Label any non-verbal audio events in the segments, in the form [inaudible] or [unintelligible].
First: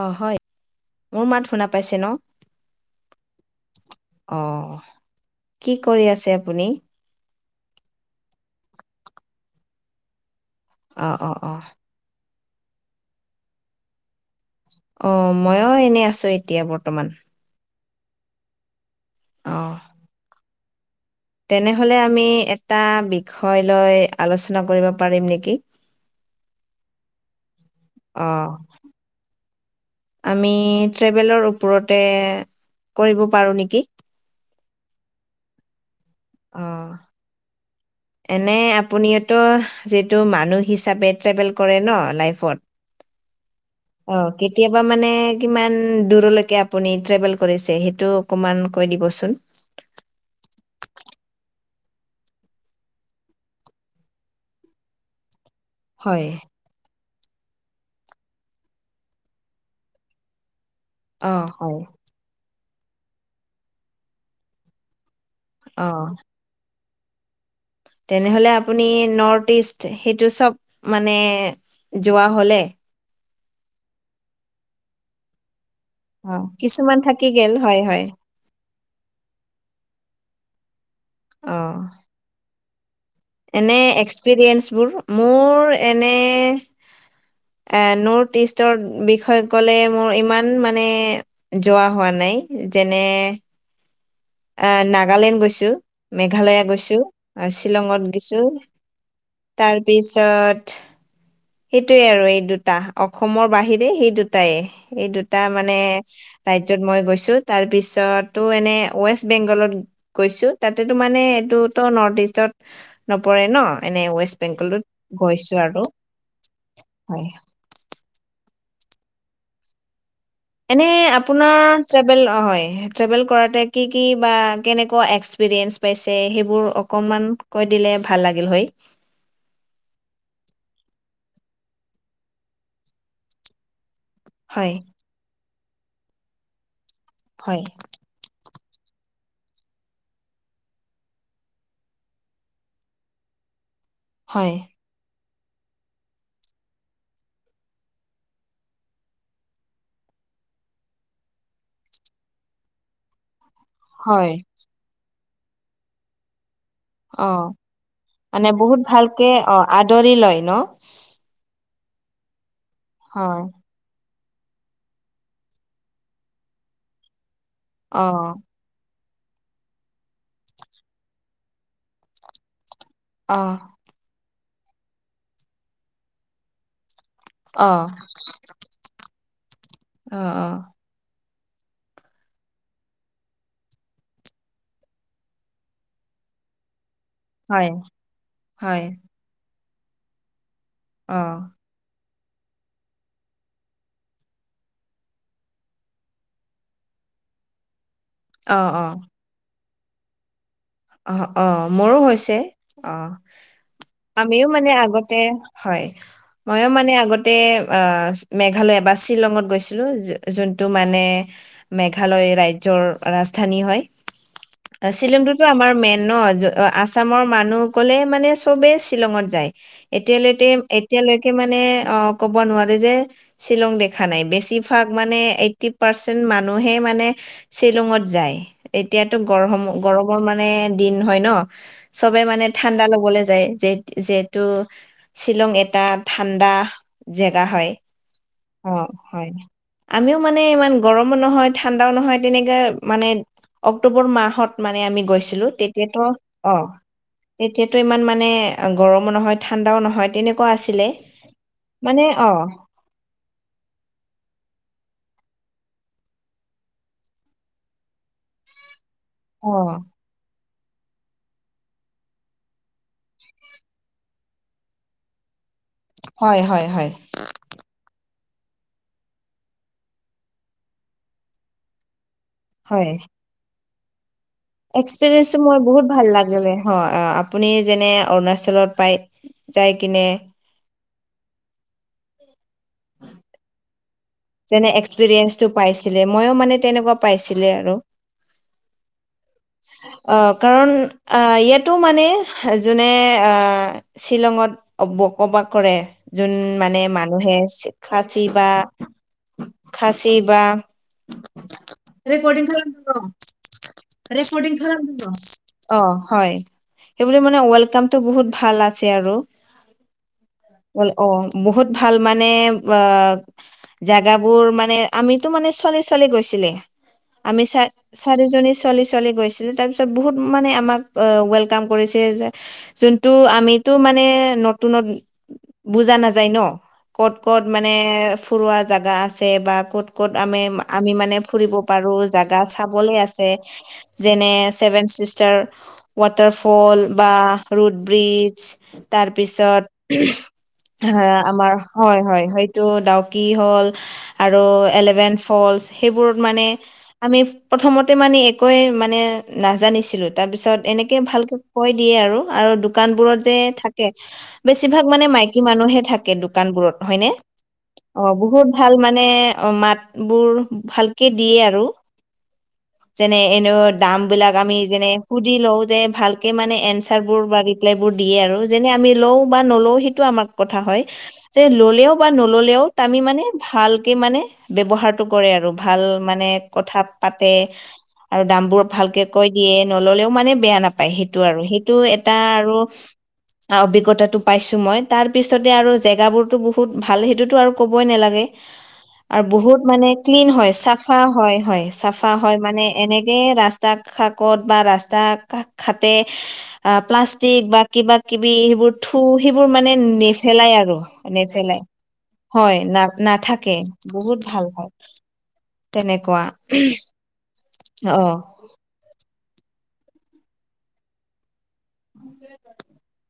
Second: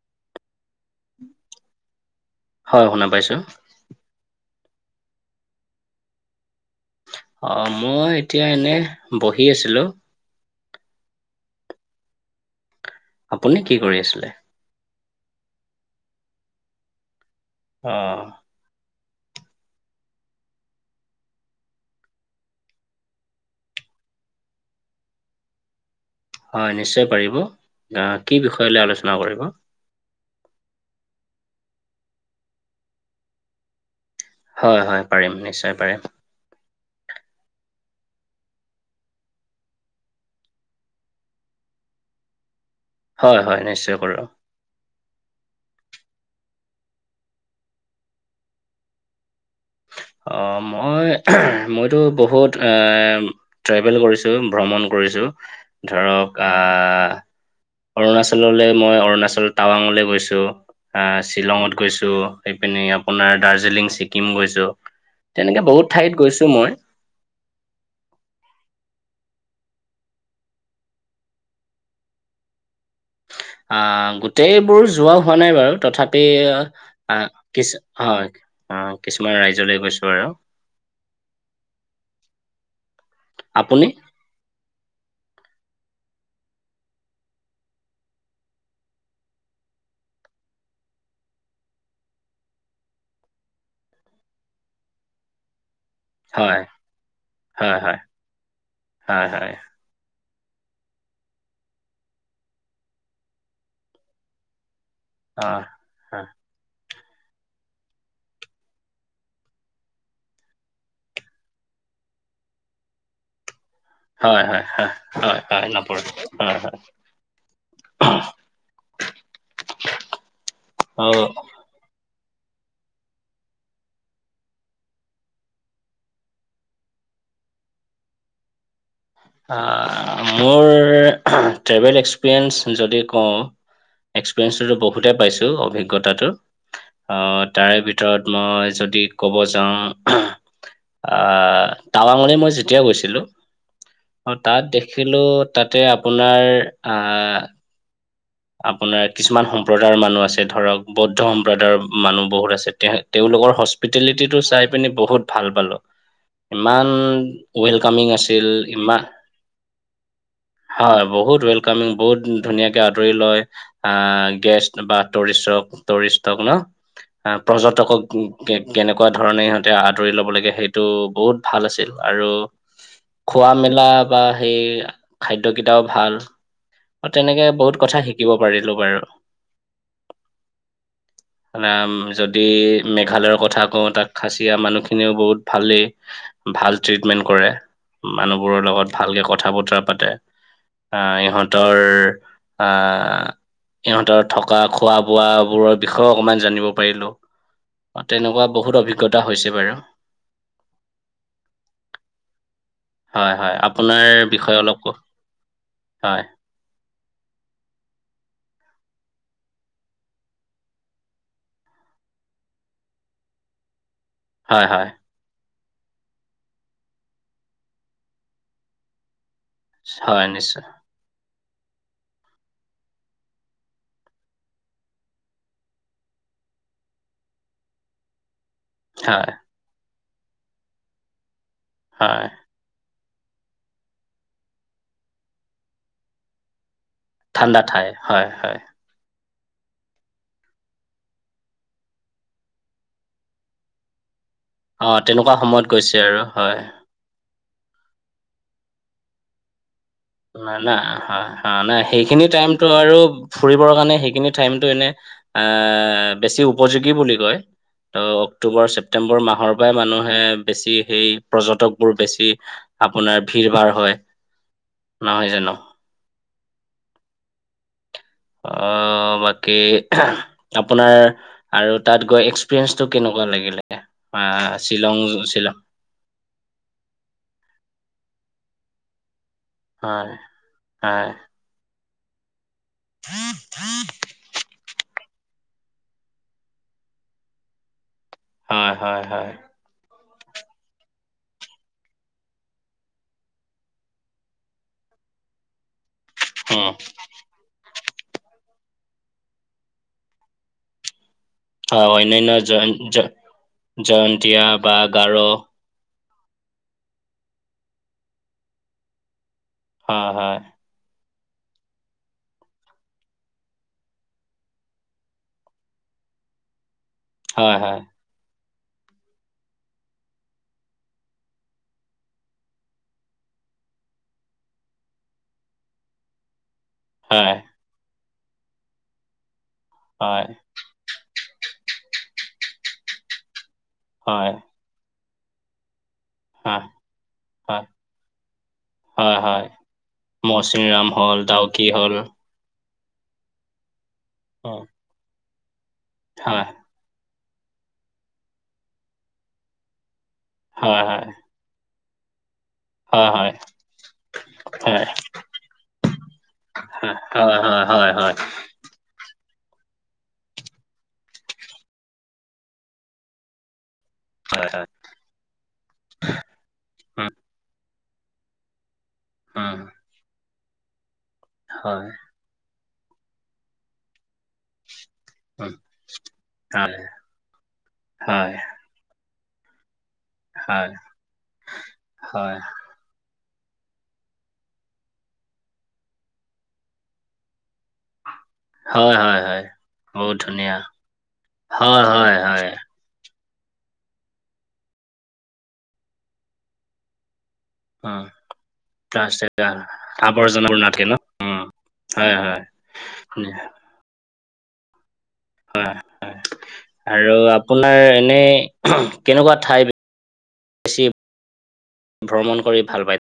অ', হয়, মোৰ মাত শুনা পাইছে ন? হয় শুনা পাইছো অহ, কি কৰি আছে আপুনি? অ', মই এতিয়া এনেই বহি আছিলো। অ', অ', অ'। আপুনি কি কৰি আছিলে? অ', ময়ো এনেই আছো এতিয়া বৰ্তমান। অ'। অ'। তেনেহ'লে আমি এটা বিষয় লৈ আলোচনা কৰিব পাৰিম নেকি? হয়, নিশ্চয় পাৰিব। অহ অ কি বিষয়লৈ আলোচনা কৰিব? আমি ট্ৰেভেলৰ ওপৰতে কৰিব পাৰো নেকি! হয়, হয়, পাৰিম নিশ্চয় পাৰিম। অ'। এনে আপুনিওতো যিটো মানুহ হিচাপে ট্ৰেভেল কৰে ন লাইফত। হয়, হয়, নিশ্চয় অ কৰো। কেতিয়াবা মানে কিমান দূৰলৈকে আপুনি ট্ৰেভেল কৰিছে সেইটো অকমান কৈ দিবচোন। অ', মই মইতো বহুত এ ট্ৰেভেল কৰিছো ভ্ৰমণ কৰিছো। হয় ধৰক আহ অৰুণাচললৈ মই অৰুণাচল টাৱাঙলৈ গৈছো আহ অ হয় শ্বিলঙত গৈছো। এইপিনে আপোনাৰ দাৰ্জিলিং, ছিকিম গৈছো তেনেকৈ বহুত অ ঠাইত গৈছো মই। তেনেহ'লে আপুনি নৰ্থ ইষ্ট সেইটো চব মানে যোৱা হ'লে? আহ গোটেইবোৰ যোৱা হোৱা নাই বাৰু তথাপি অ' কিছুমান থাকি আহ গ'ল কিছু হয়। অ', কিছুমান ৰাজ্যলৈ গৈছো আৰু। অ'। এনে আপুনি এক্সপিৰিয়েঞ্চবোৰ? মোৰ এনে এ নৰ্থ ইষ্টৰ বিষয়ে ক'লে মোৰ ইমান মানে যোৱা হোৱা নাই। যেনে এ নাগালেণ্ড গৈছো। হয় মেঘালয়া গৈছো হয় হয় শ্বিলঙত গৈছো। হয় হয় তাৰপিছত সেইটোৱে আৰু এই দুটা অসমৰ বাহিৰে সেই দুটায়ে। এই দুটা অ মানে ৰাজ্যত মই গৈছো। তাৰপিছতো এনে ৱেষ্ট বেংগলত গৈছো। তাতেতো মানে এইটোতো নৰ্থ ইষ্টত নপৰে ন। এনে ৱেষ্ট হয়, হয়, বেংগলত হয়, হয়, গৈছো হয়, আৰু নপৰে। হয়, হয়। [inaudible] এনে অ আপোনাৰ ট্ৰেভেল হয়, ট্ৰেভেল কৰোঁতে কি কি, বা কেনেকুৱা এক্সপিৰিয়েঞ্চ পাইছে, সেইবোৰ অকমান, কৈ দিলে ভাল লাগিল হয়। মোৰ ট্ৰেভেল এক্সপিৰিয়েঞ্চ, যদি কওঁ হয় এক্সপিৰিয়েন্ঞ্চো বহুতে পাইছোঁ, অভিজ্ঞতাটো, অ' হয় তাৰে ভিতৰত ভিতৰত মই যদি ক'ব যাওঁ টাৱাঙলৈ মই যেতিয়া গৈছিলোঁ অ', হয় তাত দেখিলো, তাতে আপোনাৰ আহ আপোনাৰ কিছুমান সম্প্ৰদায়ৰ মানুহ আছে, ধৰক বৌদ্ধ সম্প্ৰদায়ৰ মানুহ বহুত আছে, তেওঁ তেওঁলোকৰ হয় স্পিটেলিটিটো চাই পিনি বহুত ভাল পালোঁ। ইমান অ ৱেলকামিং আছিল, মানে বহুত ইমান ভালকে অ আদৰি লয় ন হয়, বহুত ৱেল বহুত ধুনীয়াকে আদৰি লয়, হয় আহ, গেষ্ট বা টুৰিষ্ট, টুৰিষ্টক ন', পৰ্যটকক অ কেনেকুৱা ধৰণে ইহঁতে আদৰি ল'ব লাগে, সেইটো বহুত ভাল আছিল, আৰু খোৱা অ', মেলা বা সেই খাদ্যকেইটাও ভাল, তেনেকে বহুত অ', থিকিব পাৰিলো বাৰু। আহ, অ'। মানে যদি, মেঘালয়ৰ কথা কওঁ, তাত খাচিয়া মানুহখিনিও বহুত ভালেই। ভাল ট্ৰিটমেন্ট কৰে, হয়, মানুহবোৰৰ হয়, লগত ভালকে কথা বতৰা পাতে। আহ, অ', ইহঁতৰ আহ ইহঁতৰ থকা, খোৱা বোৱা বোৰৰ বিষয়েও, অকমান জানিব পাৰিলো। তেনেকুৱা অ', বহুত অ', অভিজ্ঞতা হৈছে বাৰু। আহ, অ', মোৰো হৈছে, অ' হয় হয় আপোনাৰ আমিও বিষয়ে মানে অলপ ক আগতে, হয়। ময়ো মানে আগতে আহ, মেঘালয় বা শ্বিলঙত গৈছিলোঁ, যোনটো মানে মেঘালয় ৰাজ্যৰ ৰাজধানী হয়, হয় হয় শ্বিলংটোত এইটো আমাৰ মেইন ন', আছামৰ মানুহ ক'লে মানে চবেই শ্বিলঙত যায়। হয় এতিয়ালৈকে, নিশ্চয় এতিয়ালৈকে মানে অ', ক'ব নোৱাৰে যে শ্বিলং দেখা নাই, বেছিভাগ মানে এইটটি পাৰ্চেন্ট মানুহে মানে শ্বিলঙত যায়। এতিয়াটো হয় গৰম, গৰমৰ মানে দিন হয় ন', চবে হয় মানে ঠাণ্ডা ল'বলৈ যায়, যিহেতু শ্বিলং এটা ঠাণ্ডা জেগা ঠাণ্ডা হয়, ঠাই হয় হয় অ' হয়। আমিও মানে ইমান গৰমো নহয়, ঠাণ্ডাও নহয়, তেনেকে মানে অক্টোবৰ মাহত মানে ম অ আমি তেনেকুৱা গৈছিলোঁ, সময়ত গৈছে তেতিয়াটো আৰু হয় অ' তেতিয়াটো ইমান মানে, গৰমো নহয় ঠাণ্ডাও নহয়। তেনেকুৱা মানে, আছিলে নাই নাই, মানে সেইখিনি অ টাইমতটো ত', আৰু ফুৰিবৰ কাৰণে সেইখিনি টাইমটো এনে, এ, বেছি উপযোগী বুলি কয়। ত', অক্টোবৰ ছেপ্তেম্বৰ অ মাহৰ পৰাই মানুহে বেছি সেই, পৰ্যটকবোৰ বেছি আপোনাৰ ভিৰ ভাৰ হয়। নহয় জানো? হয়, হয়, হয়। অ', বাকী, আপোনাৰ আৰু তাত গৈ হয় এক্স [unintelligible] এক্সপিৰিয়েঞ্চটো মোৰ বহুত ভাল লাগিলে, আপুনি যেনে অৰুণাচলত পায় হয়, হয়। [unintelligible] যেনে এক্সপিৰিয়েঞ্চটো পাইছিলে, ময়ো মানে তেনেকুৱা পাইছিলে আৰু। হয়, হয়, হয়। অঁ, কাৰণ ইয়াতো, মানে যোনে শ্বিলঙত বসবাস কৰে। যোন উম মানে মানুহে, খাচী বা খাচী বা হয় ৰেং অন্যান্য খ ন জয়ন জ- জয়ন্তীয়া ৰেং বা খেল ন গাৰো [unintelligible] অ', হয়, সেইবুলি মানে ৱেলকামটো বহুত ভাল আছে আৰু। হয়, হয়। ল অ', বহুত ভাল মানে, অ' জোগাবোৰ মানে, আমিটো মানে ছোৱালী, ছোৱালী গৈছিলে, আমি চ হয় হয় চাৰিজনী ছোৱালী, ছোৱালী গৈছিলে তাৰ পিছত বহুত মানে আমাক আহ, ৱেলকাম কৰিছে যে যোনটো আমিতো মানে, নতুনত বুজা নাযায় ন'। ক'ত হয়, ক'ত মানে ফুৰোৱা জেগা আছে, বা ক'ত ক'ত হয়, আমি আমি মানে ফুৰিব পাৰো, জাগী চাবলে আছে, হয়, যেনে চিষ্টাৰ ৱাটাৰ হয়, ফল, বা হয়, ৰোড ব্ৰিজ, হয়, হয়। তাৰপিছত হ, মৌচিনৰাম হ'ল, আমাৰ ডাউকি হ'ল। হয়, হয়, হয়। টো, ডাউকি হল, আৰু অ', এলেভেন ফলচ, সেইবোৰত মানে হয়, আমি প্ৰথমতে মানে একোৱে মানে নাজানিছিলো, তাৰপিছত হয়, এনেকে হয়, ভালকে কৈ দিয়ে আৰু। দোকান হয়, বোৰত হয়, যে থাকে, বেছিভাগ হয়, মানে মাইকী মানুহে থাকে দোকান বোৰত, হয়নে? হয়, হয়, হয়, অ হয়। বহুত ভাল মানে, অ', মাত বোৰ ভালকে দিয়ে আৰু। যেনে এনেও দাম বিলাক, হয়, আমি হয়। যেনে সুধি লওঁ যে, ভালকে মানে এনচাৰ উম, বোৰ বা ৰিপ্লাই বোৰ দিয়ে আৰু, যেনে আমি লওঁ বা উম, নলওঁ সেইটো আমাৰ কথা হয়, যে হয়, ল'লেও বা নল'লেও ত' আমি মানে, ভালকে মানে ব্যৱহাৰ কৰে আৰু, উম, ভাল মানে হয়, কথা পাতে, হয়, আৰু দ হয়, ভালকে কৈ দিয়ে, নল'লেও মানে বেয়া হয়, নাপায় সেইটো, আৰু সেইটো এটা আৰু অভিজ্ঞতাটো পাইছোঁ মই, তাৰ পিছতে আৰু জেগাবোৰটো বহুত ভাল, সেইটোটো আৰু ক'বই নালাগে। হয়, হয়, আৰু হয়। বহুত মানে বহুত ক্লিন হয়, ধুনীয়া। চাফা হয় হয়, চাফা হয়, মানে এনেকে ৰাস্তা কাষত বা ৰাস্তা ঘাটে অ', প্লাষ্টিক বা কিবা উম, কিবি সেইবোৰ থু, প্লাষ্টিক সেইবোৰ মানে নেফেলাই আৱৰ্জনাবোৰ আৰু নাথাকে ন? উম, নেফেলাই। হয় না ধুনীয়া। নাথাকে, বহুত ভাল হয়, হয়, হয়। তেনেকুৱা। আৰু আপোনাৰ অ এনেই, কেনেকুৱা ঠাই, বেছি ভ্ৰমণ কৰি ভাল পায়,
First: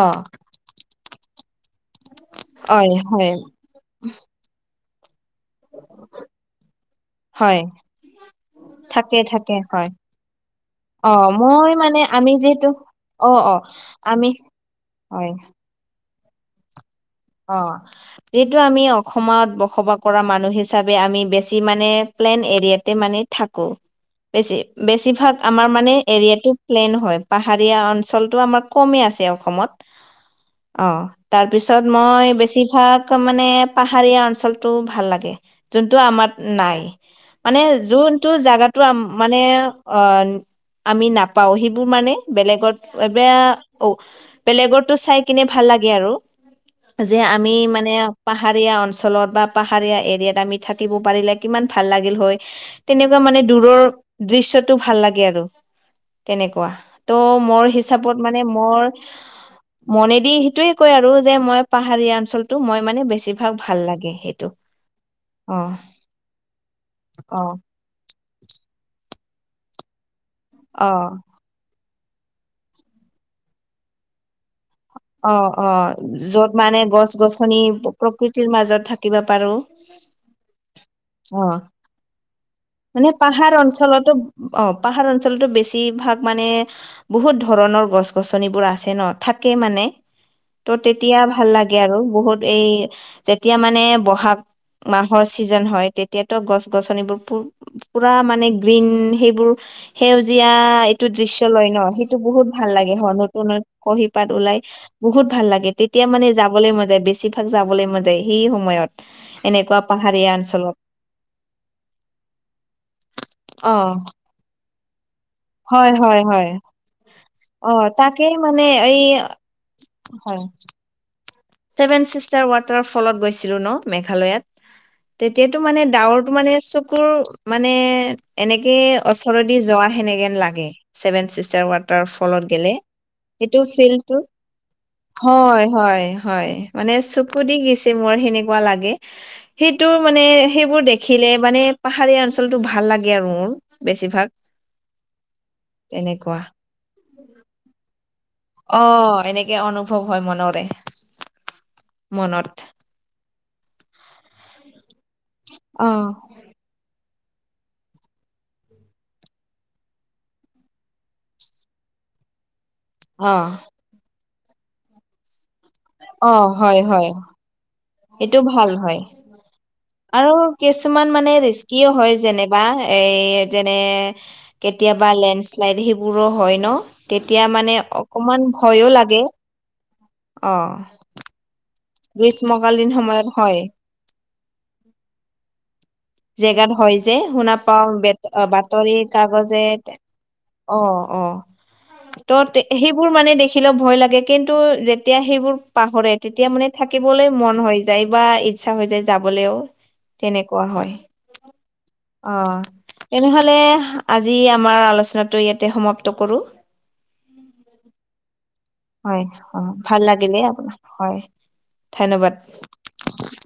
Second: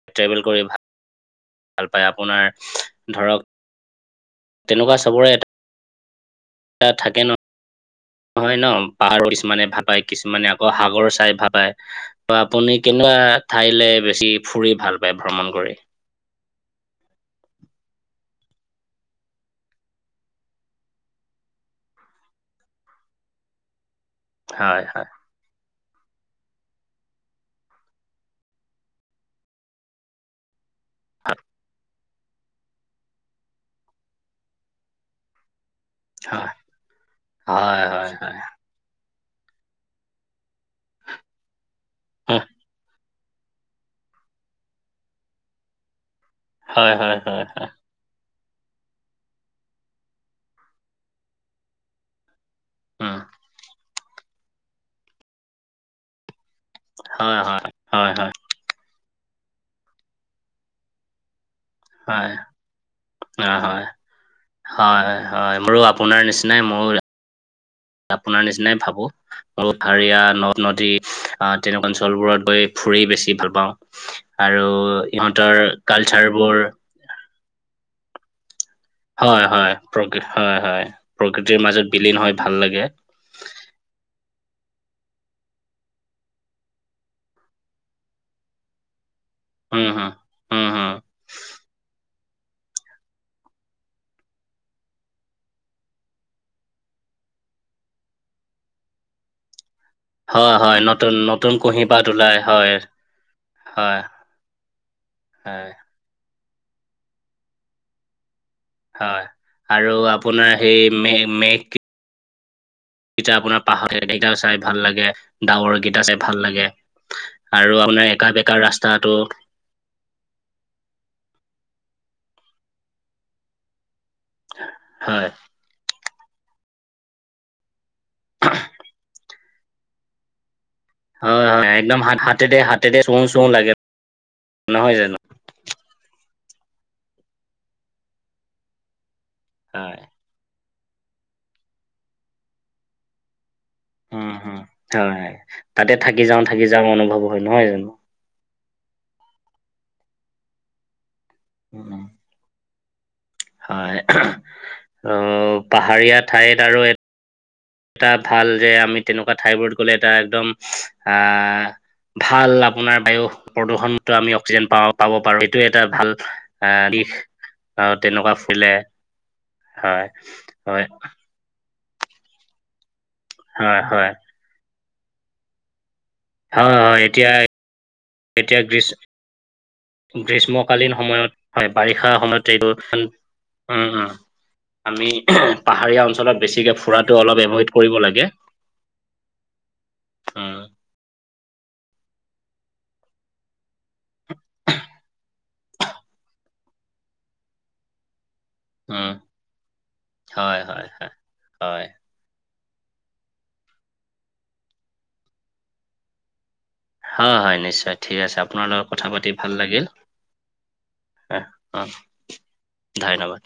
অ ট্ৰেভেল কৰি ভ ভাল পায়, আপোনাৰ হয়, হয়। ধৰক তেনেকুৱা চাবৰে এটা থাকে ন'। হয় হয় ন', থাকে পাহাৰক থাকে কিছুমানে ভাল হয় পায়, কিছুমানে আকৌ সাগৰ অ চাই ভাল মই পায়, মানে আমি ত' যিহেতু আপুনি কেনেকুৱা অ অ ঠাইলৈ আমি বেছি ফুৰি ভাল পায়, হয় ভ্ৰমণ কৰি। অ'। যিহেতু আমি অসমত বসবাস কৰা মানুহ হিচাপে আমি বেছি মানে, প্লেন এৰিয়াতে মানে থাকো, বেছি, হয় হয় বেছিভাগ আমাৰ মানে এৰিয়াাটো প্লেইন হয়, পাহাৰীয়া অঞ্চলটো আমাৰ কমেই আছে অসমত। অ ', তাৰপিছত মই বেছিভাগ মানে পাহাৰীয়া অঞ্চলটো ভাল লাগে। যোনটো আমাৰ হয় নাই, মানে হয় হয় যোনটো হয় জোগাত মানে অ' আমি নাপাওঁ, সেইবোৰ মানে হুহ, বেলেগত বেয়া অ', বেলেগৰটো চাই কিনে ভাল লাগে আৰু। হয় হয় যে হয় আমি হয় মানে পাহাৰীয়া অঞ্চলত, বা পাহাৰীয়া এৰিয়াত আমি থাকিব পাৰিলে, কিমান ভাল লাগিল হয়। উম তেনেকুৱা মানে, দূৰৰ দৃশ্যটো ভাল লাগে আৰু, তেনেকুৱা। ত, হয় মোৰ হয় হয় হিচাপত হয় মানে মোৰ, মনেদি সেইটোৱে কয় আৰু যে মই পাহাৰীয়া হয় অঞ্চলতটো মই মানে অ বেছিভাগ ভাল লাগে সেইটো। হয়, হয়, হয়, অ মোৰো আপোনাৰ নিচিনাই মোৰো অ, আপোনাৰ নিচিনাই ভাবো, মোৰ পাহাৰীয়া নদ-নদী। অ তেনেকুৱা অঞ্চলবোৰত গৈ ফুৰি বেছি ভাল পাওঁ, আৰু অ, ইহঁতৰ অ, য'ত কালচাৰবোৰ মানে গছ-গছনি প্ৰকৃতিৰ মাজত থাকে হয়, হয়, প্ৰকৃ- হয়, হয়, অ প্ৰকৃতিৰ মাজত বিলীন হয় ভাল লাগে। মানে পাহাৰ অঞ্চলতো অ, পাহাৰ অঞ্চলতো বেছিভাগ মানে বহুত ধৰণৰ গছ-গছনিবোৰ আছে ন থাকে মানে উম, হুম, উম, ত হুম, তেতিয়া ভাল লাগে আৰু বহুত এই যেতিয়া মানে ব'হাগ মাহৰ ছিজন হয়, তেতিয়াতো গছ-গছনিবোৰ প পুৰা মানে গ্ৰীণ সেইবোৰ সেউজীয়া হয়, হয়, এইটো নতুন দৃশ্য নতুন লয় ন, কুঁহিপাত সেইটো ওলাই বহুত ভাল লাগে হয় নতুন হয়, খহি পাত ওলাই। বহুত ভাল হয়, লাগে, তেতিয়া মানে যাবলৈ মন যায় বেছিভাগ যাবলৈ মন যায়, সেই সময়ত। হয়, এনেকুৱা আৰু পাহাৰীয়া আপোনাৰ অঞ্চলত সেই মে, মে, মেঘ কি-টা আপোনাৰ অ পাহাৰিয়া যেগা চাই ভাল লাগে। ডাৱৰ হয় গীত আছে হয় ভাল হয় লাগে অ আৰু আপোনাৰ তাকেই একা-বেকা মানে এই ৰাস্তাটো হয়। ছেভেন ছিষ্টাৰ ৱাটাৰৰ ফলত গৈছিলো ন, মেঘালয়ত। হয়। টো মানে ডাৱৰটো মানে চকুৰ মানে এনেকেই [inaudible] যোৱা সেনেকেন লাগে। ছেভেন হয়, চিষ্টাৰ হয়, একদম ৱাটাৰ হাত ফলত হাতেৰে গে'লে হাতেৰে চুওঁ চুওঁ সেইটো লাগে ফিল্ডটো নহয় জানো? হয়, হয়, হয়, মানে চকু দি গছে মোৰ সেনেকুৱা লাগে। সেইটো হয়, মানে সেইবোৰ দেখিলে মানে পাহাৰীয়া অঞ্চলটো ভাল লাগে আৰু মোৰ। বেছিভাগ উম, হম হয় তাতে থাকি তেনেকুৱা যাও থাকি যাওঁ অনুভৱ হয়, নহয় জানো। অ, এনেকে অনুভৱ হয় মনৰে। উম, উম, মনত। হয় অ, অ পাহাৰীয়া ঠাইত আৰু এটা ভাল যে আমি তেনেকুৱা ঠাই বোৰত গ'লে এটা একদম আহ ভাল আপোনাৰ বায়ু অ প্ৰদূষণ মত আমি অক্সিজেন প, পাব পাৰো এইটোয়ে এটা ভাল অ হয় আহ হয় দিশ। আৰু তেনেকুৱা এইটো ভাল ফুলে। হয় আৰু কিছুমান মানে ৰিস্কিও হয় যেনিবা এ যেনে হয়, হয়, হয়, কেতিয়াবা লেণ্ডশ্লাইড সেইবোৰো হয় ন, তেতিয়া মানে অকমান এতিয়া গ্ৰীষ্ ভয়ো লাগে। অ গ্ৰীষ্মকালীন সময়ত হয়, বাৰিষা সময়ত এইটো গ্ৰীষ্মকালীন উম, সময়ত হয় উম, আমি পাহাৰীয়া অঞ্চল জেগাত হয় যে, শুনা পাও ব বাতৰি কাগজে উম, অ, অ, ত, সেইবোৰ মানে দেখিলে ভয় লাগে কিন্তু যেতিয়া সেইবোৰ। পাহৰে তেতিয়া মানে থাকিবলৈ মন হৈ যায় বা ইচ্ছা ত, হৈ যায় উম, যাবলৈও তেনেকুৱা হয়। হয়। অ, তেনেহ'লে আজি আমাৰ আলোচনাটো ইয়াতে সমাপ্ত কৰো। হয়, হয়, নিশ্চয় ঠিক আছে আপোনালোক হয়, অ, ভাল লাগিলেই আাৰ হয় হ্যাঁ হ্যাঁ ধন্যবাদ। ধন্যবাদ।